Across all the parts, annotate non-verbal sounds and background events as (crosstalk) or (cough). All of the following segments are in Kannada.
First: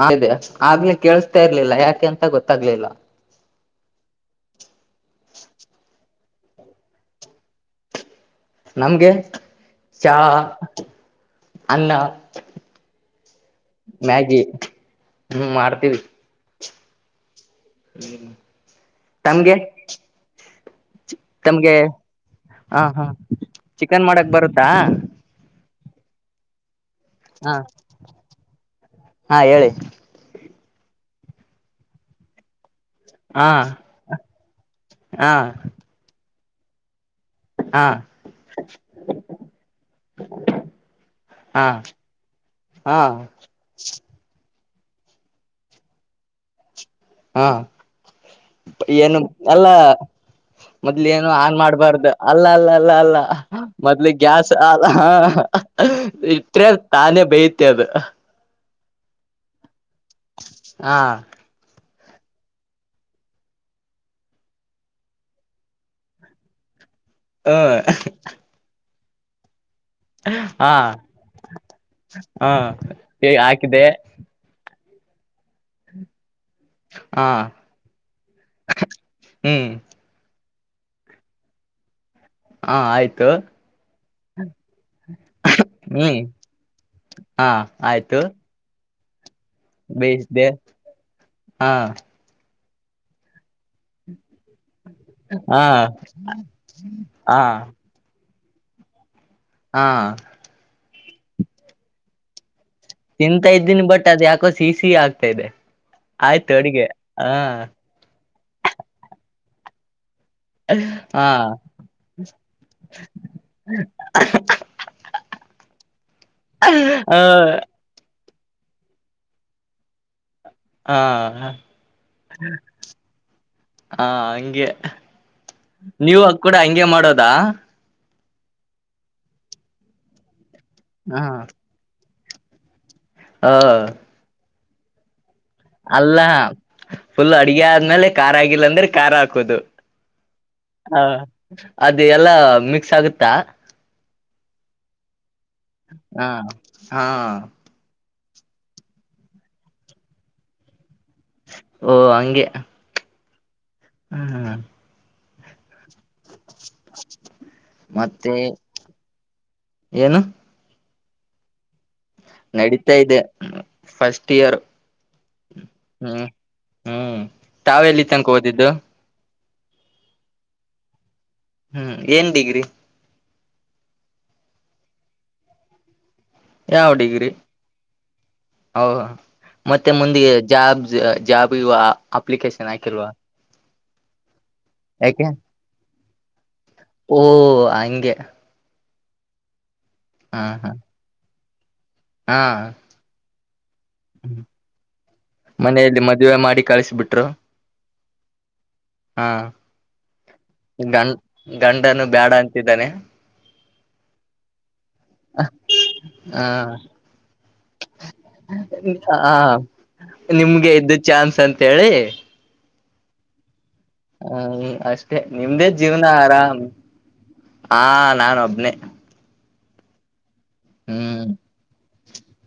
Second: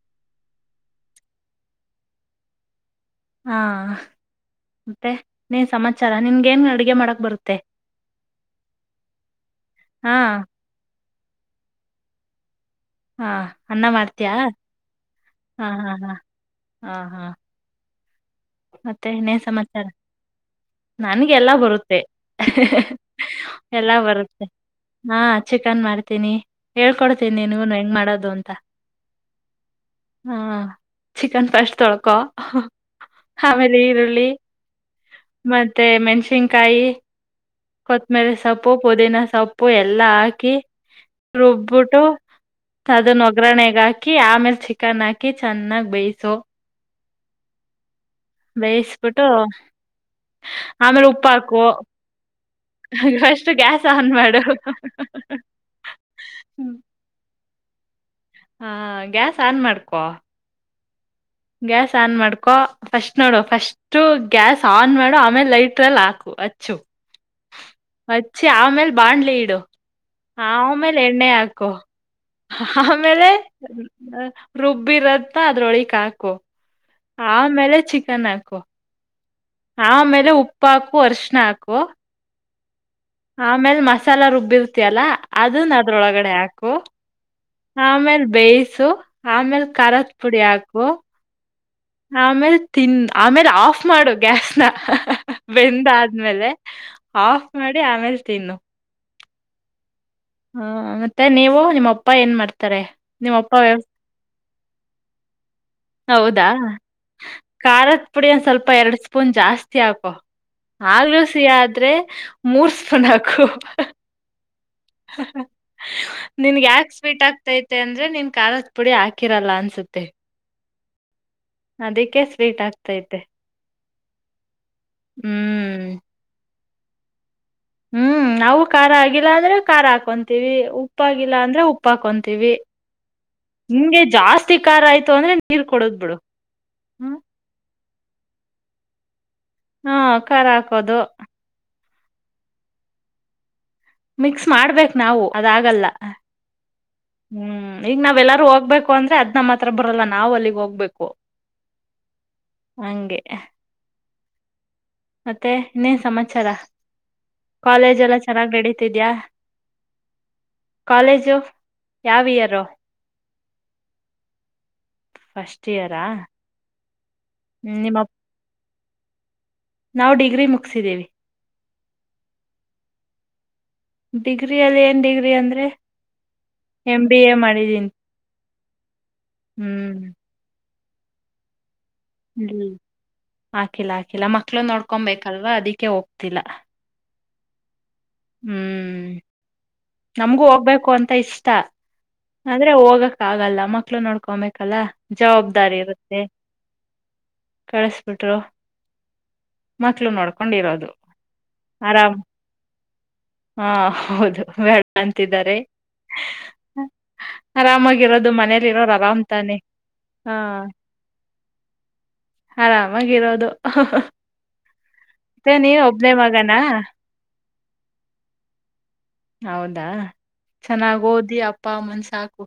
ಹೌದೆ ಆಗ್ಲೇ ಕೇಳಸ್ತಾ ಇರ್ಲಿಲ್ಲ ಯಾಕೆ ಅಂತ ಗೊತ್ತಾಗ್ಲಿಲ್ಲ ಹಾ ಮತ್ತೆ ನೀನ್ ಸಮಾಚಾರ ನಿನ್ಗ ನು ಅಡುಗೆ ಮಾಡಕ್ ಬರುತ್ತೆ ನಮ್ಗೆ ಹಾ ಚಾ ಅಲ್ಲ ಹಾ ಅನ್ನ ಮಾಡ್ತಯ ಹ್ಮ್ ಹಾ ಹಾ ಹಾ ಹಾ ಹಾ ಹ ಮತ್ತೆ ಎಣ್ಣೇ ಸಮಾಚಾರ ನನ್ಗೆ ಎಲ್ಲಾ ತಮ್ಗೆ ಬರುತ್ತೆ ಹ ಎಲ್ಲಾ ಚಿಕನ್ ಮಾಡಕ್ ಬರುತ್ತೆ ಬರುತ್ತಾ ಹಾ ಚಿ ಕನ್ ಮಾಡ್ತೀನಿ ಹೇಳ್ಕೊಡ್ತೀನಿ ಹ ನೀಗನು ಹೆಂಗ ಮಾಡೋದು ಅಂತ ಹಾ ಹೇಳಿ ಹಾ ಚಿಕನ್ ಫಸ್ಟ್ ತೊಳಕೊ ಹಾ ಅವಮೇಲೆ ಈರುಳ್ಳಿ ಹಾ ಮತ್ತೆ ಮೆಣಸಿನ್ ಕಾಯಿ ಹಾ ಕೊತ್ತಮರಿ ಸೊಪ್ಪು ಪುದೀನ ಸೊಪ್ಪು ಎಲ್ಲಾ ಹಾಕಿ ಹಾ ರುಬ್ಬಿಟ್ಟು ಹಾ ಅದನ್ನ ಒಗ್ಗರಣೆೆಗೆ ಹಾಕಿ ಆಮೇಲೆ ಚಿಕ್ಕ ಕಣಕ ಚೆನ್ನಾಗ ಬೇಯಸೋ ಹಾ ಏನು ಬೇಯಿಸಬಿಟ್ಟು ಅಲ್ಲ ಮೊದ್ಲ ಆಮೇಲೆ ಉಪ್ಪ ಏನು ಆನ್ ಹಾಕು ಮಾಡ್ಬಾರ್ದ ಅಲ್ಲ ಅಲ್ಲ ಅಲ್ಲ ಅಲ್ಲ ಫಸ್ಟ್ ಗ್ಯಾಸ್ ಆನ್ ಮೊದ್ಲು ಮಾಡು ಗ್ಯಾಸ್ ಅಲ್ಲ ಇಟ್ರೆ ತಾನೇ ಬಯತ್ ತ್ಯದ ಹಾ ಗ್ಯಾಸ್ ಆನ್ ಮಾಡ್ತ ಹಾ ಗ್ಯಾಸ್ ಆನ್ ಮಾಡ್ಕೊ ಫಸ್ಟ್ ನೋಡೋ ಫಸ್ಟ್ ಗ್ಯಾಸ್ ಆನ್ ಮಾಡೋ ಆಮೇಲೆ ಲೈಟ್ರಲ್ಲಿ ಹಾಕು ಹಚ್ಚು ಹ ಬಾನ್ಲಿ ಇಡು ಆಮೇಲೆ ಎಣ್ಣೆ ಹಾಕು ಹಾ ಆಮೇಲೆ ಹೇ ಹಾಕಿದೆ ರುಬ್ಬ ಬ ಬಿರತ್ತ ಅದ್ರೊಳಿಕೆ ಹಾಕು ಹಾ ಆಮೇಲೆ ಚಿಕನ್ ಹಾಕು ಹ್ಮ್ ಹ ಆಮೇಲೆ ಉ ಉಪ್ಪ ಹಾಕು ಅರ್ಶಣ ಹಾಕುವ ಹಾ ಆಯ್ತು ಆಮೇಲ್ ಮಸಾಲಾ ರುಬ್ಬಿರ್ತಿಯಲ್ಲ ಅದನ್ ಹ್ಮ್ ಅದ್ರೊಳಗಡೆ ಹಾಕು ಹಾ ಆಯ್ತು ಆಮೇಲ್ ಬೇಯ್ಸು ಆಮೇಲ್ ಖಾರದ ಪುಡಿ ಬೇಯಿಸ್ದೆ ಹಾಕು ಹಾ ಆಮೇಲೆ ತಿನ್ ಆಮೇಲೆ ಆಫ್ ಮಾಡಕ್ ಹಾ ಬೆಂದಾದ್ಮೇಲೆ ಹಾ ಆಫ್ ಮಾಡಿ ಆಮೇಲೆ ತಿನ್ನು ಹಾ ಹಾ ಮತ್ತೆ ನೀವು ನಿಮ್ಮ ಅಪ್ಪ ಏನ್ ಮಾಡ್ತೀ ತಿಂತಾ ಇದ್ದೀನಿ ಬಟ್ ಅದ ಯಾಕ ಸಿ ಸಿ ಆಗ್ತಾ ಇದೆ ಹೌದಾ ಆಯ್ತು ಅಡಿಗೆ ಹಾ ಖಾರದ ಪುಡಿಂದ ಸ್ವಲ್ಪ ಎರಡು ಸ್ಪೂನ್ ಜಾಸ್ತಿ ಕ ಆಗ್ಲೂ ಹಾ ಸಿಹಾ ಆದ್ರೆ ಮೂರ್ಸ್ಪಣಕು ನಿನ್ಗ ಯಾಕೆ ಆ ಸ್ವೀಟ್ ಆಗ್ತೈತೆ ಅಂದ್ರೆ ನಿನ್ ಖಾರದ ಪುಡಿ ಹಾಕಿರಲ್ಲ ಅನ್ಸುತ್ತೆ ಹಾ ಹ ಅದಕ್ಕೆ ಸ್ವೀಟ್ ಆಗ್ತೈತೆ. ಹಾ ಹಂಗೆ ಹ್ಮ್. ನೀವು ಕೂಡ ಹಂಗೆ ಮಾಡೋದಾ ಹ್ಮ್ ನಾವು ಖಾರ ಆಗಿಲ್ಲ ಅಂದ್ರೆ ಖಾರ ಹಾಕೊಂತೀವಿ ಹ ಉಪ್ಪಗಲ್ಲ ಅಂದ್ರೆ ಉಪ್ಪಾಕಂತ ತವಿ ಹ ನಿಂಗೆ ಜಾಸ್ತಿ ಜಾಸ್ತಿ ಕಾರ ಆಯತು ಅಂದ್ರೆ ನೀರ್ ಕೊಡದ್ ಬಿಡು ಅಲ್ಲ ಹ್ಮ ಫುಲ್ ಅಡ್ಗೆ ಆದ್ಮೇಲೆ ಕಾರ್ ಆಗಿಲ್ಲ ಅಂದ್ರೆ ಕಾರ್ ಆ ಹಾ ಖಾರ ಹಾಕೋದು ಅದು ಎಲ್ಲಾ ಮಿಕ್ಸ್ ಆಗುತ್ತಾ ಮಿಕ್ಸ್ ಮಾಡ್ಬೇಕು ನಾವು ಅದಾಗಲ್ಲ ಹ ಹಾ ಹ್ಮ್ ಈಗ್ ನಾವ್ ಅವೆಲ್ಲರೂ ಹೋಗ್ಬೇಕು ಅಂದ್ರೆ ಅದ ನಮ್ಮ ಹತ್ರ ಬರಲ್ಲ ನಾವ್ ಅಲ್ಲಿಗ್ ಹೋಗ್ಬೇಕು ಓ ಹಂಗೆ ಹ ಹ್ಮ್ ಮತ್ತೆ ಇನ್ನೇ ಸಮಾಚಾರ ಕಾಲೇಜ ಎಲ್ಲ ಮತ್ತೆ ಚೆನ್ನಾಗಿ ನಡತಿದ್ಯಾ ಏನು ಕಾಲೇಜು ಯಾವ ಇಯರು ನಡೀತಾ ಇದೆ ಫಸ್ಟ್ ಇಯರ್ ಫಸ್ಟ್ ಇಯರಾ ಹ್ಮ ಹ್ಮ್ ತಾವ ಎಲ್ಲಿ ನಿಮ್ಮ ತನಕ ಹಓದಿದ್ದು ನಾವು ಡಿಗ್ರಿ ಮುಗಿಸಿದ್ದೇವಿ ಹ್ಮ್ ಏನ್ ಡಿಗ್ರಿ ಡಿಗ್ರಿಿಯಲ್ಲಿ ಏನ್ ಡಿಗ್ರಿ ಅಂದ್ರೆ ಎ ಬಿಿ ಎ ಮಾಡಿದೀನ್ಿ ಹೌ ಮತ್ತೆ ಮುಂದಿಗೆ ಜಾಬ್ ಜಾಪ ಅಪ್ಲಿಕೇಶನ್ ಆಯಕಲ್ವಾ ಕಿಾಖಲ ಮ ಮಕ್ಕಳ ನೋಡ್ಕೊಬೇಕಲ್ ಅದಕ್ಕೆ ಹೋಗ ಇಲ್ಲ ಓ ಆಯ ಹ್ಮ್ ಹ್ಮ್ ಹಾ ನಮ್ಗು ಹಾ ಹೋಗ್ಬೇಕು ಅಂತ ಇಷ್ಟ ಹಾ ುತ್ತ ಅಂದ್ರೆ ಹೋಗಕ್ ಆಗಲ್ಲ ಮಕ್ಕ ಮಕ್ಲ ನೋಡ್ಕೊಬೇಕಲ್ಲಾ ಮನೆಯಲ್ಲಿ ಮದುವೆ ಮಾಡಿ ಕಳಸಬಿಟ್ರು ಕಳಸ್ಬಿಟ್ರು ಹಾ ಮಕ್ಳು ನೋಡ್ಕೊಂಡಿರೋದು ಗಂಡ್ ಗಂಡನು ಆರಾಮ್ ಬೇಡ ಅಂತಿದ್ದಾನೆ ಹಾ ಹೌದು ಬೇಡ ಅಂತಿದ್ದಾರೆ ಹ ಆರಾಮಾಗಿರೋದು ಮನೇಲಿ ಇರೋರು ಆರಾಮ್ ಹ ತಾನೆ ಹಾ ನಿಮ್ಗೆ ಇದದ್ದು ಚಾನ್ಸ್ ಅಂತೇಳಿ ಆರಾಮಾಗಿರೋದು ಹ್ಮ ಅಷ್ಟೇ ಮತ್ತೆ ನಿಮ್ದೇ ನೀನ್ ಜೀವನ ಒಬ್ನೇ ಆರಾಮ ಮಗನಾ ಹ ನಾಾನು ಒಬ್ನೇ ಹೌದಾ ಚೆನ್ನಾಗ್ ಓದಿ ಅಪ್ಪಮ್ಮನ ಸಾಕು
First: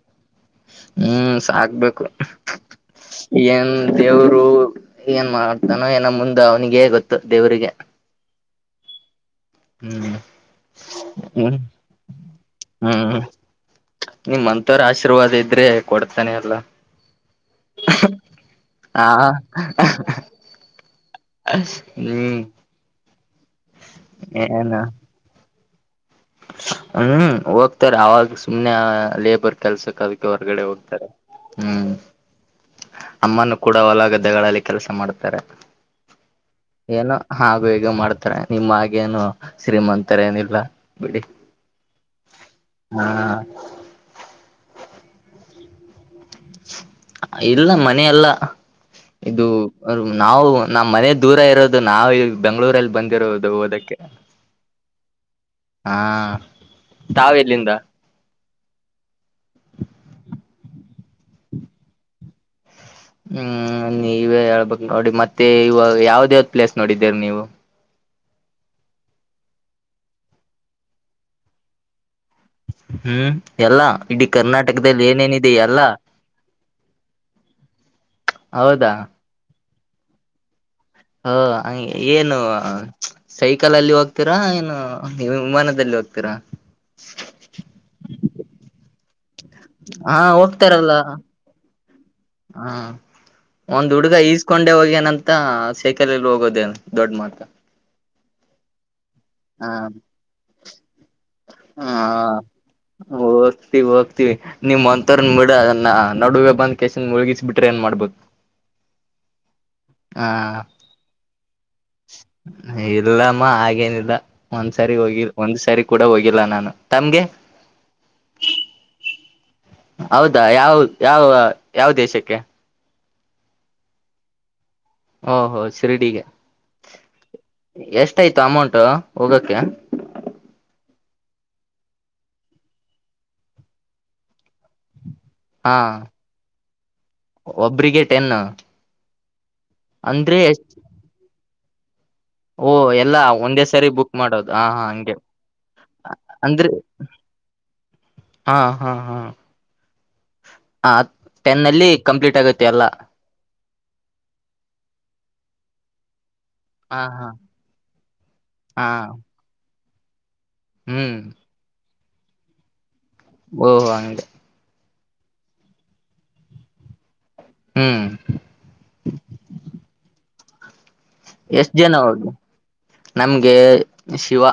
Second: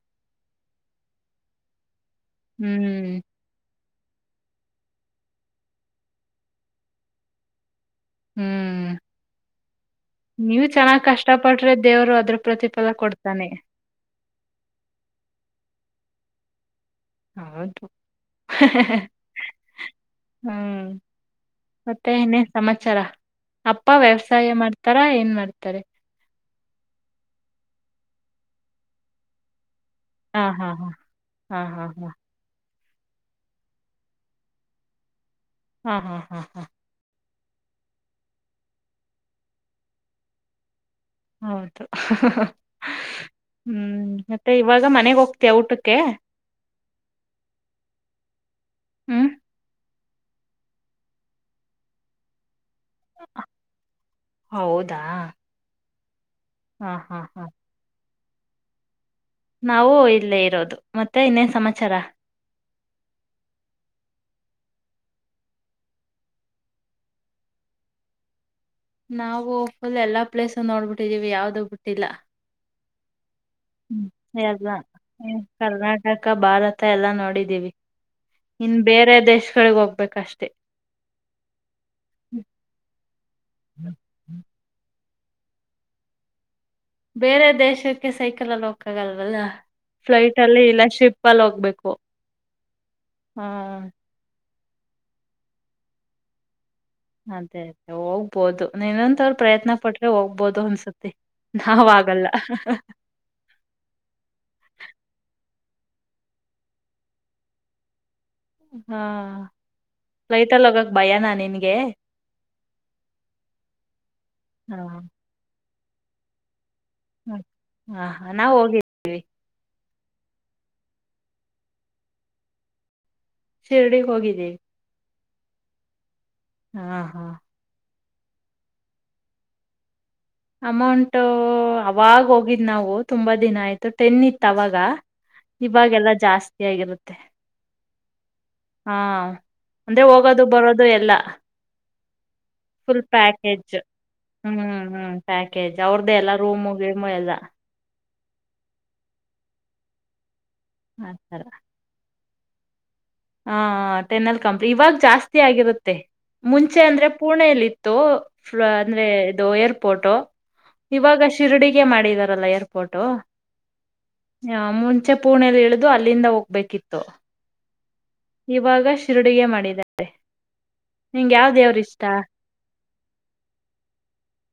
ಹ್ಮ ಸಾಕ್ಬೇಕು ಹ್ಮ್ ಏನ್ ದೇವ್ರು ಏನ್ ಮಾಡ್ತಾನೋ ಏನ ಮುಂದೆ ಅವ್ನಿಿಗೆೇ ಗೊತ್ತು ದೇವ್ರಿಗೆ ಹ್ಮ್ ಹ್ಮ್ ನೀವು ಚೆನ್ನಾಗ್ ಹ್ಮ್ ಕಷ್ಟಪಟ್ರೆ ದೇವರು ಅದ್ರ ಪ್ರತಿಫಲ ಕೊಡ್ತಾನೆ ನಿಮ್ ಅಂತವ್ರ ಆಶೀರ್ವಾದ ಇದ್ರೆ ಕೊಡ್ತಾನೆ ಎಲ್ಲ ಹೌದು ಹಾ ಹ್ಮ್ ಮತ್ತೆ ಹ್ಮ್ ಇನ್ನೇ ಸಮಾಚಾರ ಅಪ್ಪ ವ್ಯವಸಾಯ ಏನ ಮಾಡ್ತಾರಾ ಏನ್ ಮಾಡ್ತಾರ ತಾರೆ ಹ್ಮ್ ಹೋಗ್ತಾರೆ ಅವಾಗ ಸುಮ್ನೆ ಲೇಬರ್ ಕೆಲ್ಸಕ್ಕ ಅದಕ್ಕೆ ಹಾ ಹೊರ್ಗಡೆ ಹಾ ಹೋಗ್ತಾರೆ ಹಾ ಹಾ ಹ್ಮ್ ಹಾ ಅಮ್ಮನು ಕೂಡ ಹೊಲ ಗದ್ದೆಗಳಲ್ಲಿ ಕೆಲಸ ಮಾಡ್ತಾರೆ ಹಾ ಹಾ ಹಾ ಹಾ ಏನೋ ಹಾಗು ಹೇಗ ಮಾಡ್ತಾರೆ ನಿಮ್ಮ್ಗೇನು ಶ್ರೀಮಂತರ ಏನಿಲ್ಲ ಹೌದು ಹಾ ಹ್ಮ್ ಮತ್ತೆ ಇವಾಗ ಮನೆಗ್ ಹೋಗ್ತೀ ಊಟಕ್ಕೆ ಓಕೆ ಇಲ್ಲ ಮನೆಲ್ಲ ಹ್ಮ್ ಇದು ಅವ ನಾವು ನಮ್ಮ್ ಮನೆ ದೂರ ಇರೋದು ನಾವವು ಈ ಬೆಂಗ್ಗಳೂರಲ್ಲಿ ಬಂದಿರೋದು ಓದಕ್ಕೆ ಹೌದಾ ಹಾ ಹಾ ಹಾ ತಾವ ಹಾ ಎಲ್ಲಿಂದ ನಾವೂ ಇಲ್ಲೇ ಇರೋದು ಮತ್ತೆ ಇನ್ನೇನ್ ಸಮಾಚಾರ ಹ್ಮ್ ನೀ ಇವೇ ಹೇಳ್ಬಕ್ ನೋಡಿ ಮತ್ತೆ ಇವಾಗ ಯಾವ್ದ ಯಾವ್ದ್ ಪ್ಲೇಸ್ ನೋಡಿದ್ದೀರಿ ನೀವು ನಾವು ಫುಲ್ ಎಲ್ಲಾ ಪ್ಲೇಸ್ ನೋಡ್ಬಿಟ್ಟಿದ್ದೀವಿ ಯಾವ್ದು ಬಿಟ್ಟಿಲ್ಲ ಹ್ಮ್ ಎಲ್ಲಾ ಇಡೀ ಹ್ಮ್ ಎಲ್ಲ ಕರ್ನಾಟಕದಲ್ಲಿ ಏನೇನಿದೆ ಎಲ್ಲಾ ಕರ್ನಾಟಕ ಭಾರತ ಎಲ್ಲಾ ನೋಡಿದ್ದೀವಿ ಇನ್ ಹೌದಾ ಬೇರೆದೇ ಕೆಳಗ ಹೋಗ್ಬೇಕಷ್ಟೇ ಹ ಏನು ಸೈಕಲ್ ಅಲ್ಲಿ ಹೋಗ್ತೀರಾ ಏನು ನೀವ್ ವಿಮಾನದಲ್ಲಿ ಹೋಗ್ತೀರಾ ಬೇರೆ ದೇಶಕ್ಕೆ ಸೈಕಲ್ಲ್ಲ ಹಕ್ಕ ಆಗಲ್ಲ ಅಲ್ಲ ಫ್ಲೈಟ್ ಅಲ್ಲಿೇ ಇಲ್ಲ ಹೋಗ್ತಾರಲ್ಲ ಶಿಪ್ ಅಲ್ಲಿ ಹೋಗ್ಬೇಕು ಹಾ ಹ ಒಂದ್ ಹುಡುಗ. ಈಸ್ ಹಕೊಂಡೆ ಹೋಗ್ಯಾನಂತ. ಸೈಕಲ್ ಅಲ್ಲಿ ಹೋಗೋದೇನು, ಅದೇ ಅದೇ ಹೋಗ್ಬೋದು, ನೀನ ಹಾ ಹ ನಾವ್ ಆಗಲ್ಲ ಹೋಗ್ತಿವಿ, ಹೋಗ್ತಿವಿ ನಿ. ಮ್ಮ ಒಂತರನ್ ಬಿಡ ಅದ ನಾ ನಡುವೆ ಬಂದ್ ಕೇಸಿಂದ್ ಮುಣುಗಿಸಿ ಬಿಟ್ರೆ ಏನ್ ಮಾಡ್ಬೇಕ. ಹಾ ಹಾ ಫ್ಲೈಟ್ ಅಲ್ಲಿ ಹೋಗಕ್ ಭಯನಾ ನಿನ್ಗೆ ಇಲ್ಲಮ್ಮ ಹಾಗೇನಿಲ್ಲ. ಹ ಒಂದ್ಸರಿ ಹೋಗಿವಿ. ಒನ್ ಒಂದ್ಸರಿ ಕೂಡ ಹೋಗಿಲ್ಲ ನಾನು. ತಮ್ಗೆ ಹ ಹಾ ನಾವವು ಹೋಗಿದೀವಿ. ಹೌದಾ ಯಾವ ಯಾವ ಯಾವ ದೇಶಕ್ಕೆ. ಶಿರ್ಡಿ ಹೋಗಿದೀವಿ. ಓಹೋ ಶಿರ್ಡಿಗೆ, ಹಾ, ಹಾ ಎಷ್ಟಯ್ತು. ಅಮೌಂಟ್ ಹೋಗಕ್ಕೆ, ಅಮೌಂಟ ಅವಾಗ ಹೋಗಿದ್ ನಾವು ತುಂಬಾ ದಿನ ಆಯ್ತು. ಟೆನ್ ಇತ್ತು ಅವಾಗ, ಹಾ ಇವಾಗೆಲ್ಲ ಜಾಸ್ತಿ ಆಗಿರುತ್ತೆ. ಒಬ್ರಿಗೆ ಟೆನ್ ಹಾ, ಅಂದ್ರೆ ಹೋಗೋದು ಬರೋದು ಎಲ್ಲ. ಓ ಫುಲ್ ಎಲ್ಲಾ ಒಂದೇ ಪ್ಯಾಕೇಜ್ ಸರಿ ಬುಕ್ ಮಾಡೋದು ಹ್ಮ್ ಹಾ ಹಾ ಹಂಗೆ ಹ್ಮ್ ಪ್ಯಾಕೇಜ್ ಅವ್ರ್ದೇ ಎಲ್ಲ ಅಂದ್ರೆ ರೂಮು ಗೀಮು ಎಲ್ಲ. ಹಾ, ಹಾ, ಹಾ ಹ ಟೆನಲ್ಲಿ ಕಂಪ್ಲೀಟ್ ಆಗುತ್ತೆ ಎಲ್ಲ. ಹಾ ಟೆನಲ್ ಕಂಪ್ನಿ ಇವಾಗ ಜಾಸ್ತಿ ಆಗಿರುತ್ತೆ. ಮುಂಚೆ ಹಾ ಅಂದ್ರೆ ಹಾ ಪುಣೆಯಲ್ಲಿ ಇತ್ತು. ಹಾ ಅಂದ್ರೆ ಇದು ಏರ್ ಪೋಟೋ, ಹ್ಮ್ ಇವಾಗ ಶಿರ್ಡಿಗೆ ಮಾಡ ಎಲ್ಲ ರ್ಪೋಟ್ ಟು ಹ ಓಹ ಹಂಗೆ ಮು ಮುಂಚೆ ಪೂರ್ಣೆಯಲ್ಲಿ ಇಳಿದು ಅಲ್ಲಿಂದ ಹೋಗ್ಬೇಕಿತ್ತು. ಹ್ಮ್ ಇವಾಗ ಶಿರಡಿಗೆ ಮಾಡಿದ್ದಾರೆ. ಎಷ್ಟ ಜನ ಅವದು ನಮ್ಗೆ ಶಿವ,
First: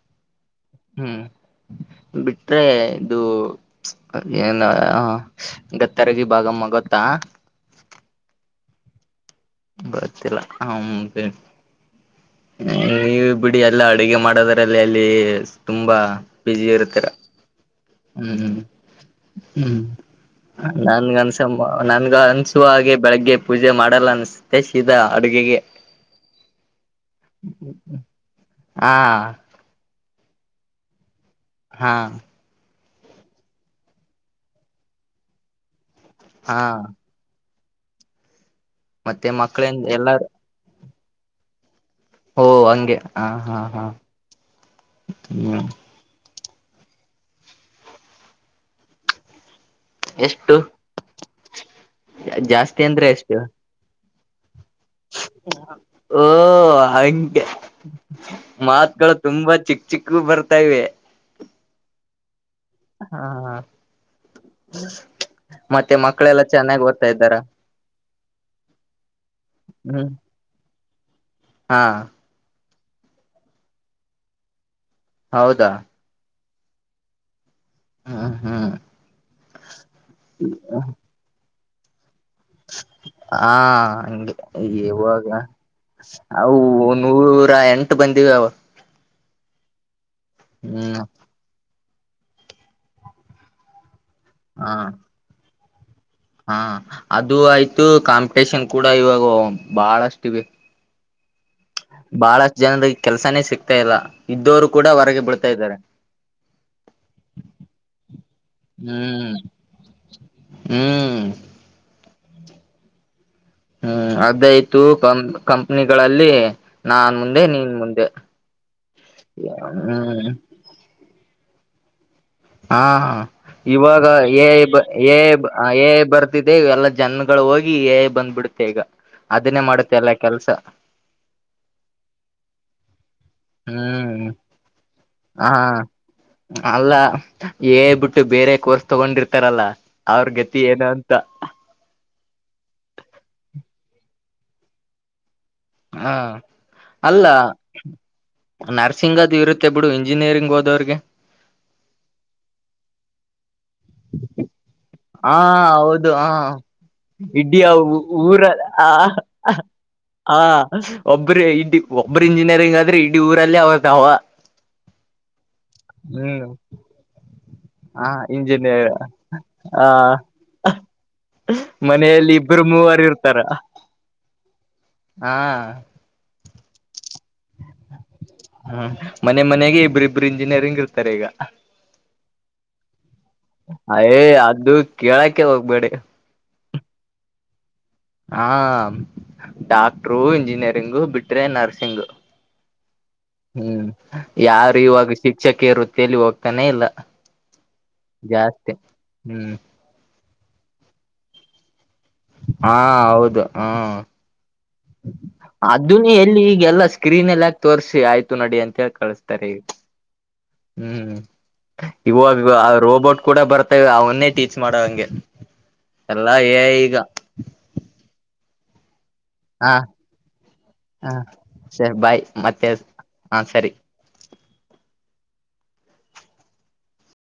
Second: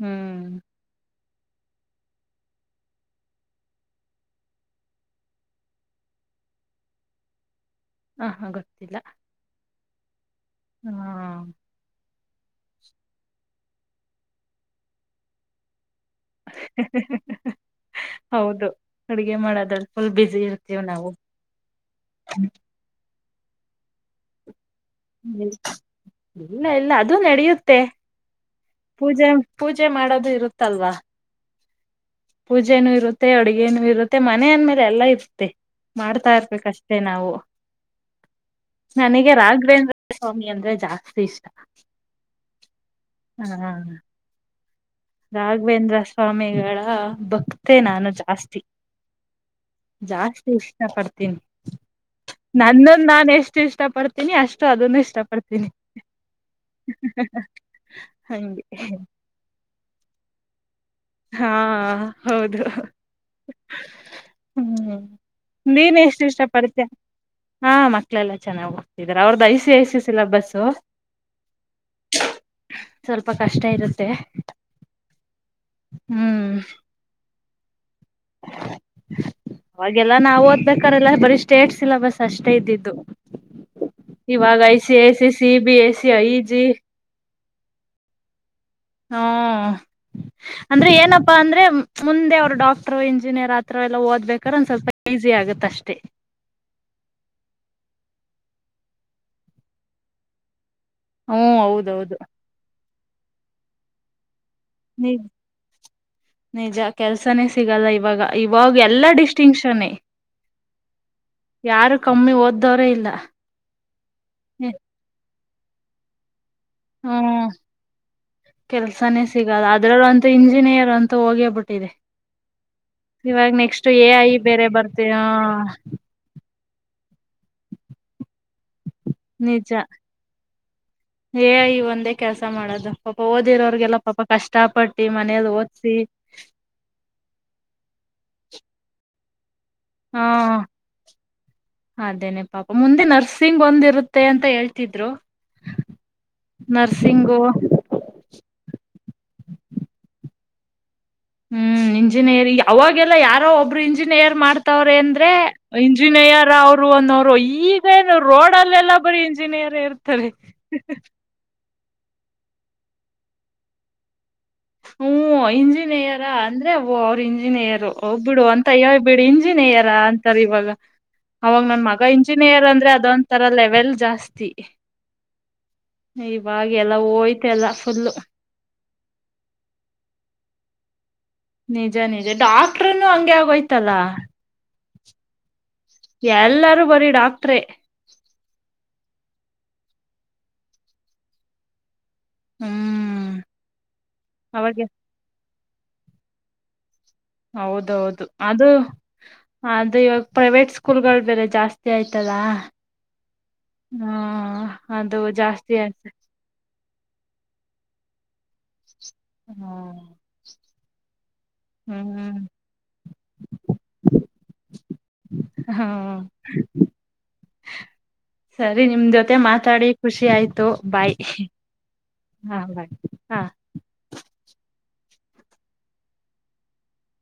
ಹ್ಮ್. ಹ್ಮ್ ಬಿಟ್ರೆ ಇದು ಏನು ಗತ್ತರಗಿ ಭಾಗಮ್ಮ. ಗೊತ್ತಾ, ಹಾ, ಹಾ ಗೊತ್ತಿಲ್ಲ. (unintelligible) ಗೊತ್ತಿಲ್ಲ ಹಾ ಹ್ಮ್. ಹ ನೀವ ಬಿಡಿ ಎಲ್ಲಾ ಅಡುಗೆ ಮಾಡೋದರಲ್ಲಿ ಅಲ್ಲಿ ತುಂಬಾ ಬಜಿಯೂರುತ್ತರ ಹೌದು ಅಡುಗೆ ಮಾಡೋದ್ರಲ್ಲಿ ಫುಲ್ ಬಿಸಿ ಇರ್ತೇವ ನಾವು ನನ್ಗೆ ಅನ್ಸುವ ಹಾಗೆ ಬೆಳಗ್ಗೆ ಪೂಜೆ ಮಾಡಲ್ಲ ಅನ್ಸುತ್ತೆ ಸೀದಾ ಅಡುಗೆಗೆ ಇಲ್ಲ ಇಲ್ಲ ಅದು ನಡೆಯುತ್ತೆ ಹಾ ಪೂಜೆ ಪೂಜೆ ಮಾಡದು ಇರುತ್ತಲ್ವಾ ಹಾ ಪೂಜೆನು ಇರುತ್ತೆ ಅಡುಗೆನು ಇರುತ್ತೆ ಮನೆ ಅಂದ್ಮೇಲೆ ಎಲ್ಲ ಇರುತ್ತೆ ಮಾಡ್ತಾ ಹಾ ಇರ್ಬೇಕ ಅಷ್ಟೇ ನಾವು ಮತ್ತೆ ನನಗೆ ಮಕ್ಳಿಂದ ರಾಘವೇಂದ್ರ ಎಲ್ಲಾರು ಸ್ವಾಮಿ ಅಂದ್ರೆ ಜಾಸ್ ಇಷಕ್ ಓ ಹಂಗೆ ಹಾ ಹಾ ಹಾ ಹ್ಮ್ ರಾಘವೇಂದ್ರ ಸ್ವಾಮಿ ಗಳ ಭಕ್ತೆ ನಾನು ಜಾಸ್ತಿ ಜಾಸ್ತಿ ಎಷ್ಟು ಇಷ್ಟ ಪಡ್ತೀನಿ ಜಾಸ್ತಿ ನನ್ನ ಅಂದ್ರೆ ನಾ ಎಷ್ಟು ಇಷ್ಟ ಪಡ್ತ ತಿನಿ ಅಷ್ಟು ಅದನ್ನು ಇಷ್ಟ ಪಡ್ತೀನಿ ಓ ಹಂಕ ಹಂಗೆ ಮಾತ್ುಗಳು ತುಂಬಾ ಚಿಕ್ ಚಿಕ್ಕ ಬರ್ತಾ ಇವೆ ಹಾ ಹೌದು ಹಾ ಹ್ಮ ಮತ್ತೆ ನೀನ್ ಎಷ್ಟು ಇಷ್ಟ ಮಕ್ಕಳೆಲ್ಲಾ ಚೆನ್ನಾಗ್ ಪಡ್ತ ಓದ್ತಾ ಇದ್ದಾರ ಹಾ ಮತ್ತ ಕ್ಕೆಲ ಚನ್ನಾಗುವ ಇದ್ರ ಅವ್ರ್ದ ಐ ಸಿ ಐ ಸಿ ಹ್ಮ್ ಸಿಲೆಬಸ್ಸು ಹಾ ಸ್ವಲ್ಪ ಕಷ್ಟ ಇರುತ್ತೆ ಹೌದಾ (inaudible) ಹ್ಮ್ ಹ್ಮ್ ಅವಾಗೆಲ್ಲ ನಾವು ಓದ್ಬೇಕಾರೆಲ್ಲ ಬರಿ ಸ್ಟೇಟ್ ಸಿಲೆಬಸ್ ಅಷ್ಟೇ ಇದ್ದಿದ್ದು ಹಾ ಹಂಗೆ ಇವಾಗ ಐ ಸಿ ಐ ಇವಾಗ C C B S C I ಅವು ಜಿ ನೂರ ಎಂಟು ಬಂದಿವ ಹ್ಮ ಅಂದ್ರೆ ಹ್ಮ್ ಏನಪ್ಪಾ ಅಂದ್ರೆ ಮುಂದೆ ಅವರುಡಕ್ಟರ್ ಇಂಜಿನಿಯರ್ ಆತ್ರ ಎಲ್ಲಾಓದ ಬೇಕಾದ್ರ ಒಂದು ಹಾ ಸ್ವಲ್ಪ ಈಸಿ ಆಗುತ್ತ ಅಷ್ಟೆ ತ್ತೆ ಹಾ ಅದು ಆಯ್ತು ಕಾಂಪಿಟೇಷನ್ ಕೂಡ ಇವಾಗ ಬಹಳಷ್ಟಿವ ಇವೆ ಹ್ಮ್ ಹೌದೌದು ಬಹಳಷ್ಟು ಜನರಿಗ ಕೆಲಸನೇ ಸಿಗ್ತಾ ಇಲ್ಲ ಇದ್ದೋರು ಕೂಡ ನಿಜ ಹೊರಗೆ ಬೀಳ್ತಾ ಇದ್ದಾರೆ ನಿಜ ಕೆಲ್ಸನೇ ಸಿಗಲ್ಲ ಇವಾಗ ಇವಾಗ ಎಲ್ಲಾ ಹ್ಮ್ ಡಿಸ್ಟಿಂಕ್ಷನ್ ಹ್ಮ್ ಯಾರ ಕಮ್ಮಿ ಓದ್ದವ್ರೇ ಇಲ್ಲ ಹ್ಮ್ ಅದಯ್ತು ಕ ಕಂಪನಿಗಳಲ್ಲಿ ಹ್ಮ ಕೆಲ್ಸಾನೇ ಸಿಗದು ಅದ್ರಲ್ಲ ಅಂತೂ ಹ್ಮ್ ಇಂಜಿನಿಯರ್ ಅಂತೂ ಹೋಗಿ ೋಗಬಿಟ್ಟಿದೆ ಹಾ ಇವಾಗ ಐ ಬೇರೆ ಬರ್ತ ಏ ಬರ್ತ ೇವ್ ಎಲ್ಲಾ ಜನ್ಗಳು ಹೋಗಿ ಬಂದ್ಬಿಡುತ್ತೆ ಈಗ ಅದನ್ನೇ ನಿಜ ಮಾಡುತ್ತೆ ಎಲ್ಲ ಕೆಲ್ಸ ಏ ಈ ಒಂದೇ ಕೆಲ್ಸ ಮಾಡದು ಓದಿರೋರ್ಗೆಲ್ಲ ಪಾಪ ಹ್ಮ್ ಕಷ್ಟ ಪಟ್ಟಿ ಹ ಮನೇಲ್ ಓದ್ಸಿ ಅು ಬೇರೆ ಕೋರ್ಸ್ ತಗೊಂಡಿರ್ತಾರಲ್ಲಾ ಹಾ ಅದೇನೆ ಪಾಪ ಮುಂದೆ ನರ್ಸಿಂಗ್ ಒಂದಿರುತ್ತೆ ಮೆ ಅಂತ ಹೇಳ್ತಿದ್ರು ಹಾ ಅಲ್ಲ ನರ್ಸಿಂಗು ನರ್ಸಿಂಗ್ ಅದು ಇರುತ್ತೆ ಬಿಡು ಇಂಜಿನಿಯರಿಂಗ್ ಅದು ಅವ್ರರಿಗೆ ಹ್ಮ್ ಇಂಜಿನಿಯರಿ್ ಅವಾಗೆಲ್ಲ ಯಾರೋ ಒಬ್ಬ ರು ಇಂಜಿನಿಯರ್ ಮಾಡ್ತಾವ್ರ ಅಂದ್ರೆ ಹ ಹೌದು ಹ ಇಂಜಿನಿಯರ್ ಅವರು ಅನ್ನೋರು ಇಡೀ ಈಗ ಏನು ಊರ ರೋಡ್ಲ್ಲೆಲ್ಲಾ ಆ ಬರಿೀ ಇಂಜಿನಿಯರ್ ಇರ್ತಾರೆ ಒಬ್ರು ಇಂಜಿನಿಯರಿಂಗ್ ಆದ್ರೆ ಇಡೀ ಊರಲ್ಲಿ ಅವತ್ ಅವ ಹ್ಮ ಇಂಜಿನಿಯರ ಅಂದ್ರೆ ಅವ್ರ ಇಂಜಿನ ಇಂಜಿನಿಯರ್ ಹ ಹೋಗ್ ಬಿಿಡು ಅಂತ ಇಂಜಿನಿಯರ್ ಅಯ್ಯಬಡು ಆ ಇಂಜಿನಿಯರ ಅಂತಾರ ಇವಾಗ ಅವಾಗ ನನ್ ಮಗ ಮನೆಯಲ್ಲಿ ಇಬ್ಬರು ಇಂಜಿನಿಯರ್ ಅಂದ್ರೆ ಮೂವರು ಇರ್ತಾರ ಅದೊಂತರ ಲೆವೆಲ್ ಜಾಸ್ತಿ ಹಾ ಇವಾಗ ಎಲ್ಲ ಹೋಯ್ತ ಎಲ್ಲಾ ಫುಲ್ ಹ್ಮ ಮನೆ ಮನೆಗೆ ಇಬ್ಬ ಇಬ್ರು ಇಂಜಿಯರಿಂಗ ಇತಾರೆ ಈಗ ನಿಜ ನಿಜ ಡಾಕ್ಟ್ರನು ಹಂಗೆ ಆಗೋಯ್ತಲ್ಲ ಕೇಳಾಕ್ಕೆ ಹೋಗ್ಬೇಡಿ ಎಲ್ಲಾರೂ ಬರೀ ಡಾಕ್ಟ್ರೆ ಹಾ ಡಾಕ್ಟರು ಇಂಜಿನಿಯರಿಂಗು ಬಿಟ್ರೆ ನರ್ಸಿಂಗ್ ಹ್ಮ್ ಹ್ಮ್ ಯಾರು ಅವಾಗ ಇವಾಗ ಸಿ ಚ್ಚಕ ವೃತ್ತಿಯಲ್ಲಿ ಹೋಗ್ತಾನೆ ಇಲ್ಲ ಹೌದೌದು ಅದು ಜಾಸ್ತಿ ಹ್ಮ್ ಅದು ಇವಾಗ ಪ್ರೈವೇಟ್ ಸ್ಕೂಲ್ ಗಳ ಬೆಲೆ ಜಾಸ್ತಿ ಆಯ್ತದಾ ಹಾ ಹಾ ಅದುನ ಎಲ್ಲಿ ಈಗೆಲ್ಲಾ ಸ್ಕ್ರೀನ್ ಎಲ್ಲ ಆಕ್ ತರ್ ಆಯ್ತು ನಡಿ ಅಂತ ಕಳಸ್ತಾರೆ ಹ್ಮ್ ಹ್ಮ್ ಹ್ಮ್ ಇವಾಗ ರೋಬೋಟ್ ಕೂಡ ಬರ್ತವೆ ಅವನ್ನೇ ಟೀಚ್ ಮಾಡಂಗೆ ಹ್ಮ್ ಎಲ್ಲ ಈಗ ಸರಿ ನಿಮ್ ಮತ್ತೆ ಹಾ ಮಾತಾಡಿ ಖುಷಿ ಆಯ್ತು ಹ ಬಾಯ್ ಸರಿ ಬಾಯ್ ಹಾ ಮತ್ತೆ ಬಾಯ್ ಹ ಹಾ ಹ ಸರಿ